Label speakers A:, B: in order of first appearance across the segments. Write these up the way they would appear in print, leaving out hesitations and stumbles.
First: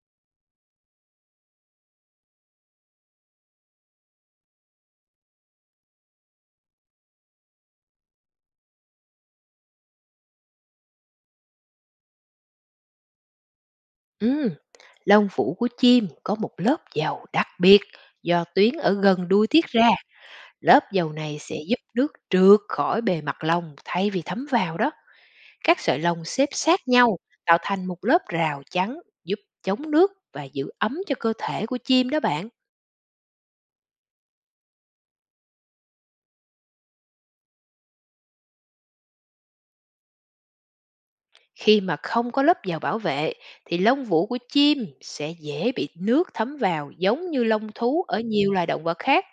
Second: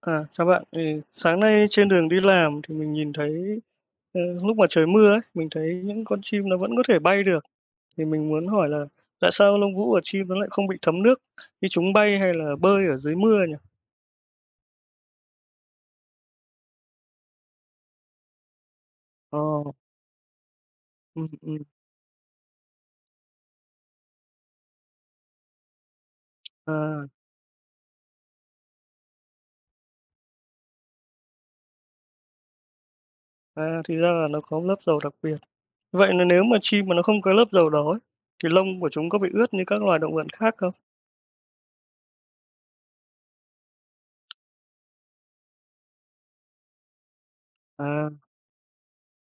A: À, chào bạn. Ừ, sáng nay trên đường đi làm thì mình nhìn thấy ờ, lúc mà trời mưa ấy, mình thấy những con chim nó vẫn có thể bay được. Thì mình muốn hỏi là tại sao lông vũ của chim nó lại không bị thấm nước khi chúng bay hay là bơi ở dưới mưa nhỉ?
B: Ừm, lông vũ của chim có một lớp dầu đặc biệt do tuyến ở gần đuôi tiết
A: Ồ,
B: ra. Lớp dầu
A: ừ,
B: này sẽ
A: ừ.
B: giúp nước trượt khỏi bề mặt lông thay vì thấm vào đó. Các sợi lông xếp sát
A: À,
B: nhau tạo thành một lớp rào chắn giúp chống nước và giữ ấm cho cơ thể của chim đó bạn.
A: à, thì ra là nó có lớp dầu đặc biệt. Vậy là nếu mà chim mà nó không có lớp dầu đó ấy, thì lông của chúng có bị ướt như các loài động vật khác không?
B: Khi mà không có lớp dầu bảo vệ thì lông vũ của chim sẽ dễ bị nước thấm vào, giống như lông thú
A: À,
B: ở nhiều loài động vật khác.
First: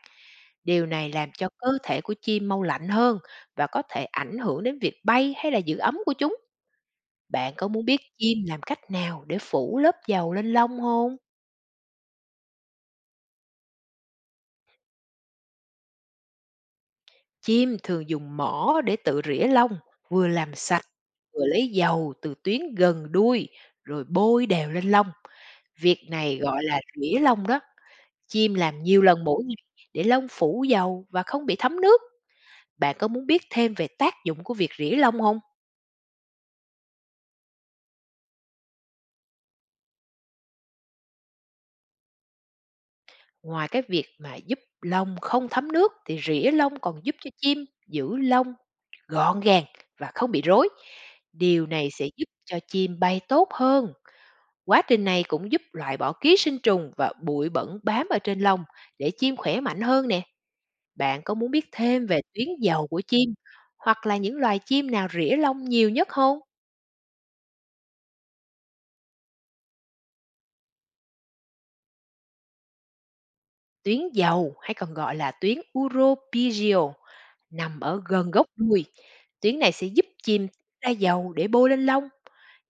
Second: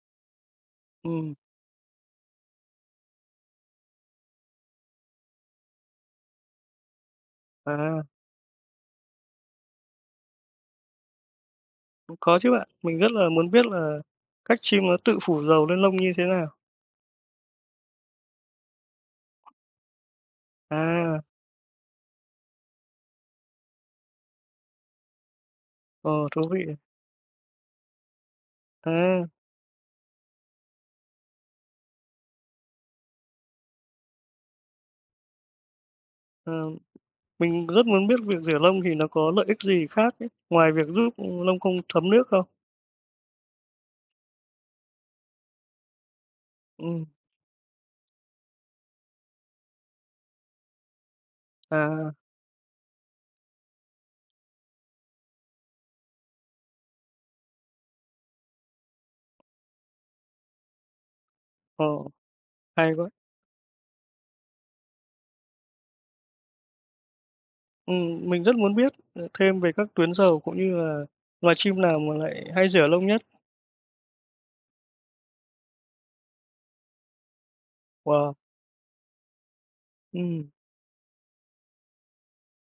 B: Điều này làm
A: ừ,
B: cho cơ thể của chim mau lạnh hơn và có thể ảnh hưởng đến việc bay hay là giữ ấm của chúng. Bạn có muốn biết
A: à,
B: chim làm cách nào để phủ lớp dầu lên lông không?
A: có chứ bạn. Mình rất là muốn biết là cách chim nó tự phủ dầu lên lông như thế nào.
B: Chim thường dùng mỏ để tự rỉa lông, vừa làm sạch,
A: À.
B: vừa lấy dầu từ tuyến gần đuôi rồi bôi đều lên lông. Việc
A: Ờ,
B: này
A: thú
B: gọi
A: vị.
B: là rỉa lông đó. Chim làm nhiều lần
A: À,
B: mỗi ngày để lông phủ dầu và không bị thấm nước. Bạn có muốn biết thêm về tác dụng của việc rỉa lông không?
A: à, mình rất muốn biết việc rửa lông thì nó có lợi ích gì khác ấy, ngoài việc giúp, lông không thấm nước không?
B: Ngoài cái việc mà giúp lông không thấm nước thì rỉa lông còn
A: Ừm,
B: giúp cho chim giữ lông gọn gàng và không bị rối. Điều này sẽ
A: à,
B: giúp cho chim bay tốt hơn. Quá trình này cũng giúp loại bỏ ký sinh trùng và bụi bẩn bám ở trên lông để chim khỏe mạnh hơn nè. Bạn có muốn biết
A: ờ,
B: thêm về tuyến giàu
A: hay
B: của
A: quá.
B: chim hoặc là những loài chim nào rỉa lông nhiều nhất không?
A: Mình rất muốn biết, thêm về các tuyến sầu cũng như là loài chim nào mà lại hay rửa lông nhất.
B: Tuyến giàu hay còn gọi là tuyến uropygial nằm ở gần
A: Wow!
B: gốc đuôi, tuyến này sẽ giúp chim
A: Ừm,
B: ra dầu để bôi lên lông.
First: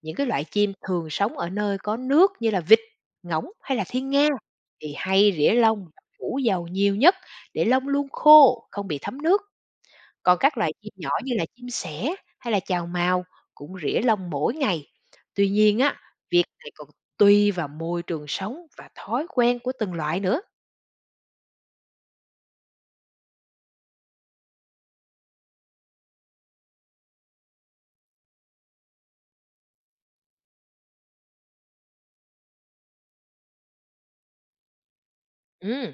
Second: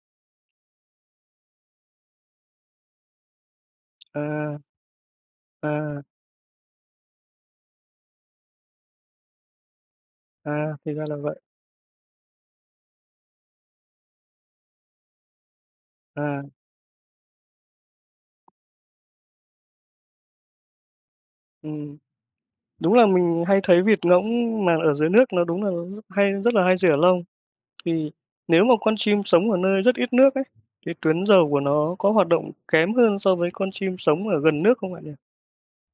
B: Những cái loại chim thường sống ở nơi có nước như là vịt, ngỗng hay là thiên nga
A: à,
B: thì hay rỉa lông
A: à,
B: và phủ dầu nhiều nhất, để lông luôn khô, không bị thấm nước. Còn các loại
A: à,
B: chim
A: thì ra
B: nhỏ
A: là
B: như
A: vậy.
B: là chim sẻ hay là chào mào cũng rỉa lông mỗi ngày. Tuy nhiên á,
A: À,
B: việc này còn tùy vào môi trường sống và thói quen của từng loại nữa.
A: ừm, đúng là mình hay thấy vịt ngỗng mà ở dưới nước nó đúng là hay rất là hay rửa lông. Thì nếu mà con chim sống ở nơi rất ít nước ấy, thì tuyến rầu của nó có hoạt động kém hơn so với con chim sống ở gần nước không bạn nhỉ?
B: Ừ,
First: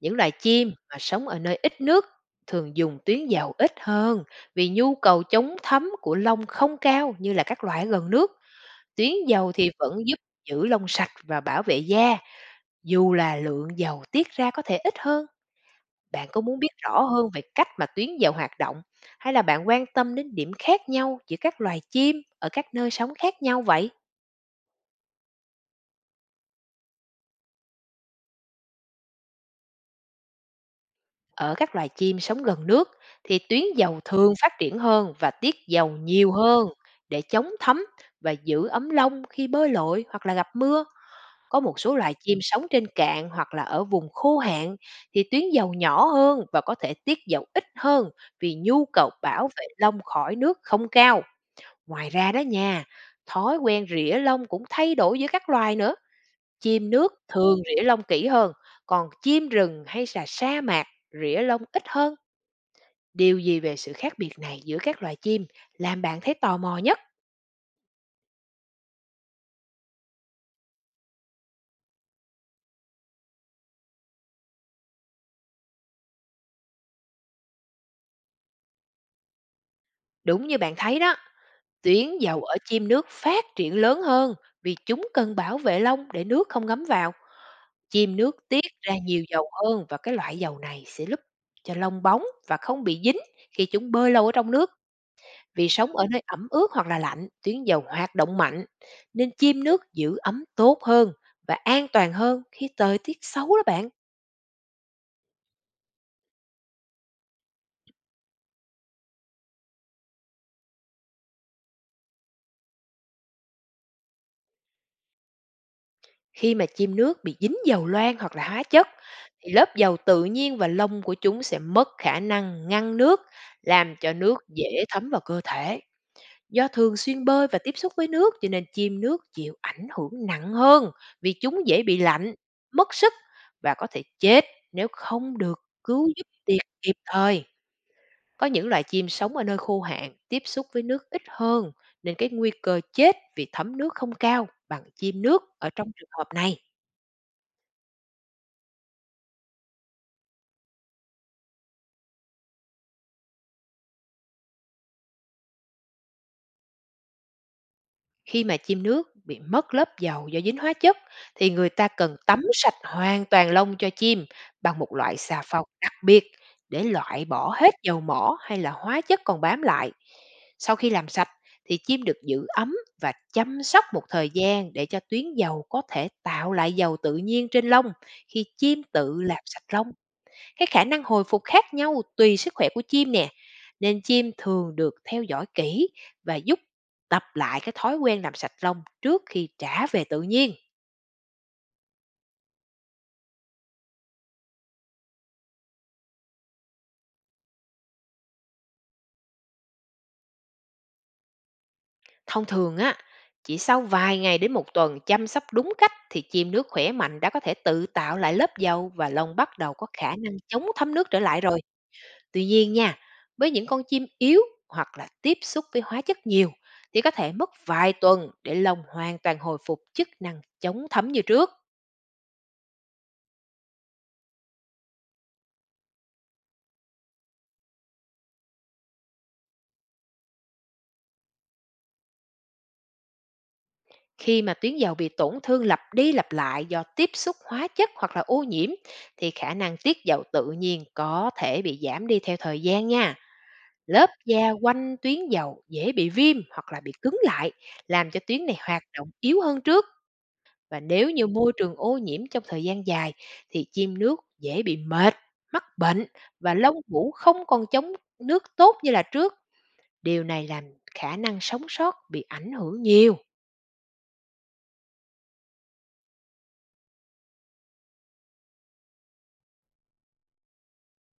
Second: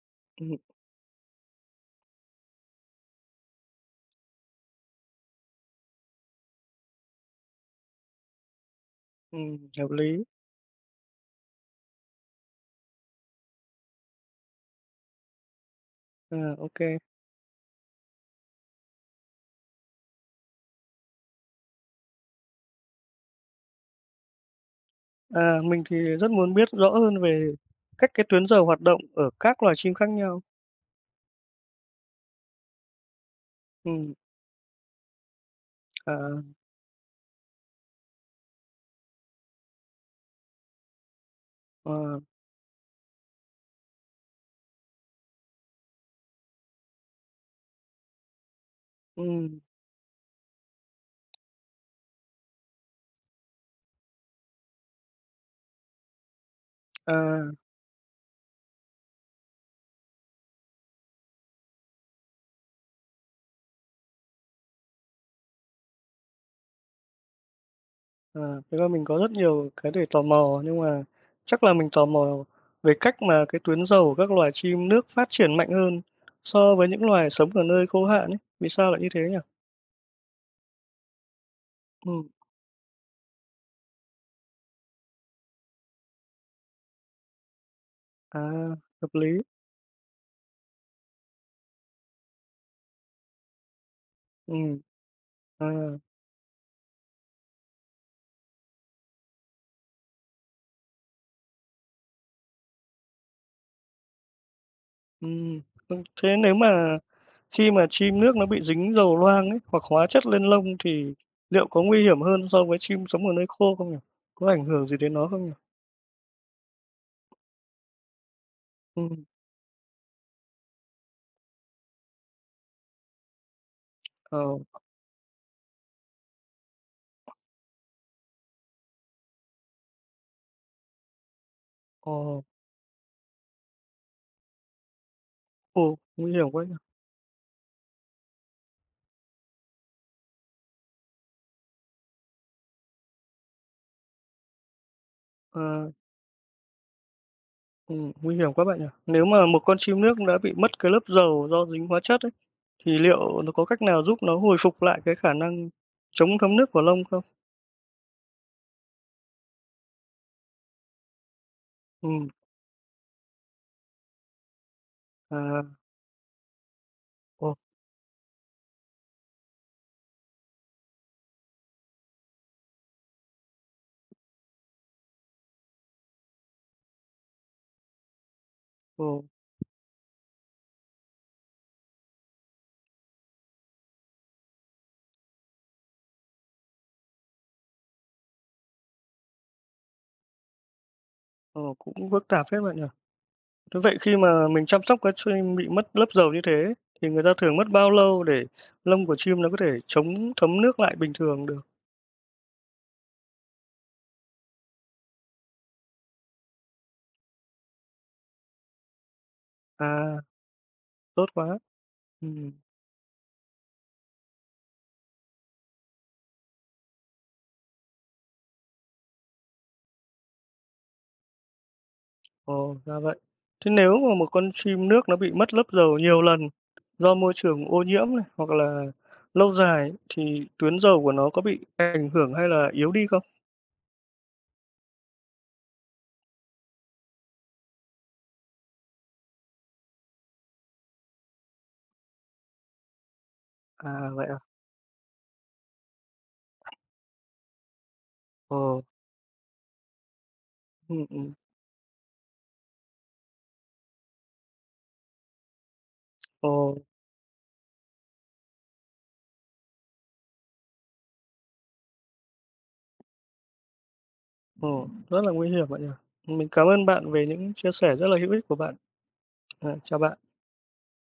B: những loài
A: Ừm,
B: chim mà sống ở nơi ít nước thường dùng tuyến giàu ít hơn, vì nhu cầu chống thấm của lông không cao như là các loài ở gần nước. Tuyến giàu thì
A: hợp
B: vẫn giúp
A: lý.
B: giữ lông sạch và bảo vệ da, dù là lượng dầu tiết ra có thể ít hơn. Bạn
A: À,
B: có muốn
A: ô.
B: biết rõ hơn về cách mà tuyến giàu hoạt động, hay là bạn quan tâm đến điểm khác nhau giữa các loài chim ở các nơi sống khác nhau vậy?
A: À, mình thì rất muốn biết rõ hơn về cách cái tuyến rầu hoạt động ở các loài chim khác nhau.
B: Ở các loài chim sống gần nước thì tuyến giàu
A: Ừm,
B: thường phát triển hơn và tiết giàu
A: à,
B: nhiều hơn, để chống thấm và giữ ấm lông khi bơi lội hoặc là gặp mưa. Có một số loài
A: à,
B: chim sống trên cạn hoặc là ở vùng khô hạn thì tuyến giàu nhỏ hơn và có thể tiết giàu ít hơn, vì nhu cầu bảo
A: ừm,
B: vệ lông khỏi nước không cao. Ngoài ra đó nha, thói quen rỉa lông cũng thay đổi giữa các loài nữa. Chim nước
A: à,
B: thường rỉa lông kỹ hơn, còn chim rừng hay là sa mạc rỉa lông ít hơn. Điều gì về sự khác biệt này giữa các loài chim làm bạn thấy tò mò nhất?
A: à, thực ra mình có rất nhiều cái để tò mò, nhưng mà chắc là mình tò mò về cách mà cái tuyến rầu của các loài chim nước phát triển mạnh hơn so với những loài sống ở nơi khô hạn ấy. Vì sao lại như thế nhỉ?
B: Đúng như bạn thấy đó, tuyến
A: Ừm,
B: dầu ở chim nước phát triển lớn hơn vì chúng cần bảo vệ lông để nước không ngấm vào. Chim nước
A: à,
B: tiết ra
A: hợp
B: nhiều
A: lý.
B: dầu hơn và cái loại dầu này sẽ giúp cho lông bóng và không bị dính khi chúng bơi lâu ở trong nước.
A: Ừm, à,
B: Vì sống ở nơi ẩm ướt hoặc là lạnh, tuyến dầu hoạt động mạnh nên chim nước giữ ấm tốt hơn và an toàn hơn khi thời tiết xấu đó bạn.
A: ừm. Ơ, thế nếu mà khi mà chim nước nó bị dính dầu loang ấy, hoặc hóa chất lên lông thì liệu có nguy hiểm hơn so với chim sống ở nơi khô không nhỉ? Có ảnh hưởng gì đến nó không nhỉ?
B: Khi mà chim nước bị dính dầu loang hoặc là hóa chất
A: Ừm,
B: thì lớp dầu tự nhiên và lông của chúng sẽ mất khả năng ngăn nước, làm cho nước
A: ờ,
B: dễ thấm vào cơ thể. Do thường xuyên bơi và tiếp xúc với nước, cho nên chim nước chịu ảnh hưởng nặng hơn, vì chúng dễ bị
A: ờ,
B: lạnh, mất sức và có thể chết nếu không được
A: ồ,
B: cứu giúp
A: nguy hiểm
B: tiệt
A: quá nhỉ?
B: kịp thời. Có những loài chim sống ở nơi khô hạn, tiếp xúc với nước ít hơn nên cái nguy cơ chết vì thấm nước không cao bằng chim nước ở
A: À,
B: trong trường hợp này.
A: nguy hiểm quá bạn nhỉ? Nếu mà một con chim nước đã bị mất cái lớp dầu do dính hóa chất ấy, thì liệu nó có cách nào giúp nó hồi phục lại cái khả năng chống thấm nước của lông không?
B: Khi mà chim nước bị mất lớp dầu do dính hóa chất thì người ta cần
A: Ừm,
B: tắm sạch hoàn toàn lông cho chim bằng một loại xà
A: à,
B: phòng đặc biệt, để loại
A: ồ,
B: bỏ hết dầu mỏ hay là hóa chất còn bám lại. Sau khi làm sạch thì chim được giữ ấm và chăm sóc một thời gian, để cho tuyến dầu có thể tạo lại dầu tự nhiên trên lông khi chim
A: ồ,
B: tự làm sạch lông. Cái khả năng hồi phục khác nhau tùy sức khỏe của chim nè, nên chim thường được theo dõi kỹ và giúp tập lại cái thói quen làm sạch lông trước khi trả về tự nhiên.
A: ồ, cũng phức tạp phết bạn nhỉ? Thế vậy khi mà mình chăm sóc cái chim bị mất lớp dầu như thế thì người ta thường mất bao lâu để lông của chim nó có thể chống thấm nước lại bình thường được?
B: Thông thường á, chỉ sau vài ngày đến một tuần chăm sóc đúng cách thì chim nước khỏe mạnh đã có thể tự tạo lại lớp dầu, và lông bắt đầu có khả
A: À,
B: năng chống thấm nước trở
A: tốt
B: lại
A: quá.
B: rồi. Tuy
A: Ừm.
B: nhiên nha, với những con chim yếu hoặc là tiếp xúc với hóa chất nhiều thì có thể mất vài tuần để lông hoàn toàn hồi phục chức năng chống thấm như trước.
A: Ồ, ra vậy. Thế nếu mà một con chim nước nó bị mất lớp dầu nhiều lần do môi trường ô nhiễm này hoặc là lâu dài thì tuyến dầu của nó có bị ảnh hưởng hay là yếu đi không?
B: Khi mà tuyến giàu bị tổn thương lặp đi lặp lại do tiếp xúc hóa chất hoặc là ô nhiễm thì khả năng tiết giàu tự nhiên có thể bị giảm đi theo thời gian nha. Lớp
A: À vậy à.
B: da quanh tuyến giàu dễ bị viêm hoặc là bị cứng lại, làm cho tuyến này
A: Ồ,
B: hoạt động yếu hơn trước. Và
A: ừ,
B: nếu như
A: ừ.
B: môi trường ô nhiễm trong thời gian dài thì chim nước dễ bị mệt, mắc bệnh
A: Ồ,
B: và lông vũ không còn chống nước tốt như là trước. Điều này làm khả năng sống sót bị ảnh hưởng nhiều.
A: ồ, rất là nguy hiểm bạn nhỉ. Mình cảm ơn bạn về những chia sẻ rất là hữu ích của bạn. À, chào bạn.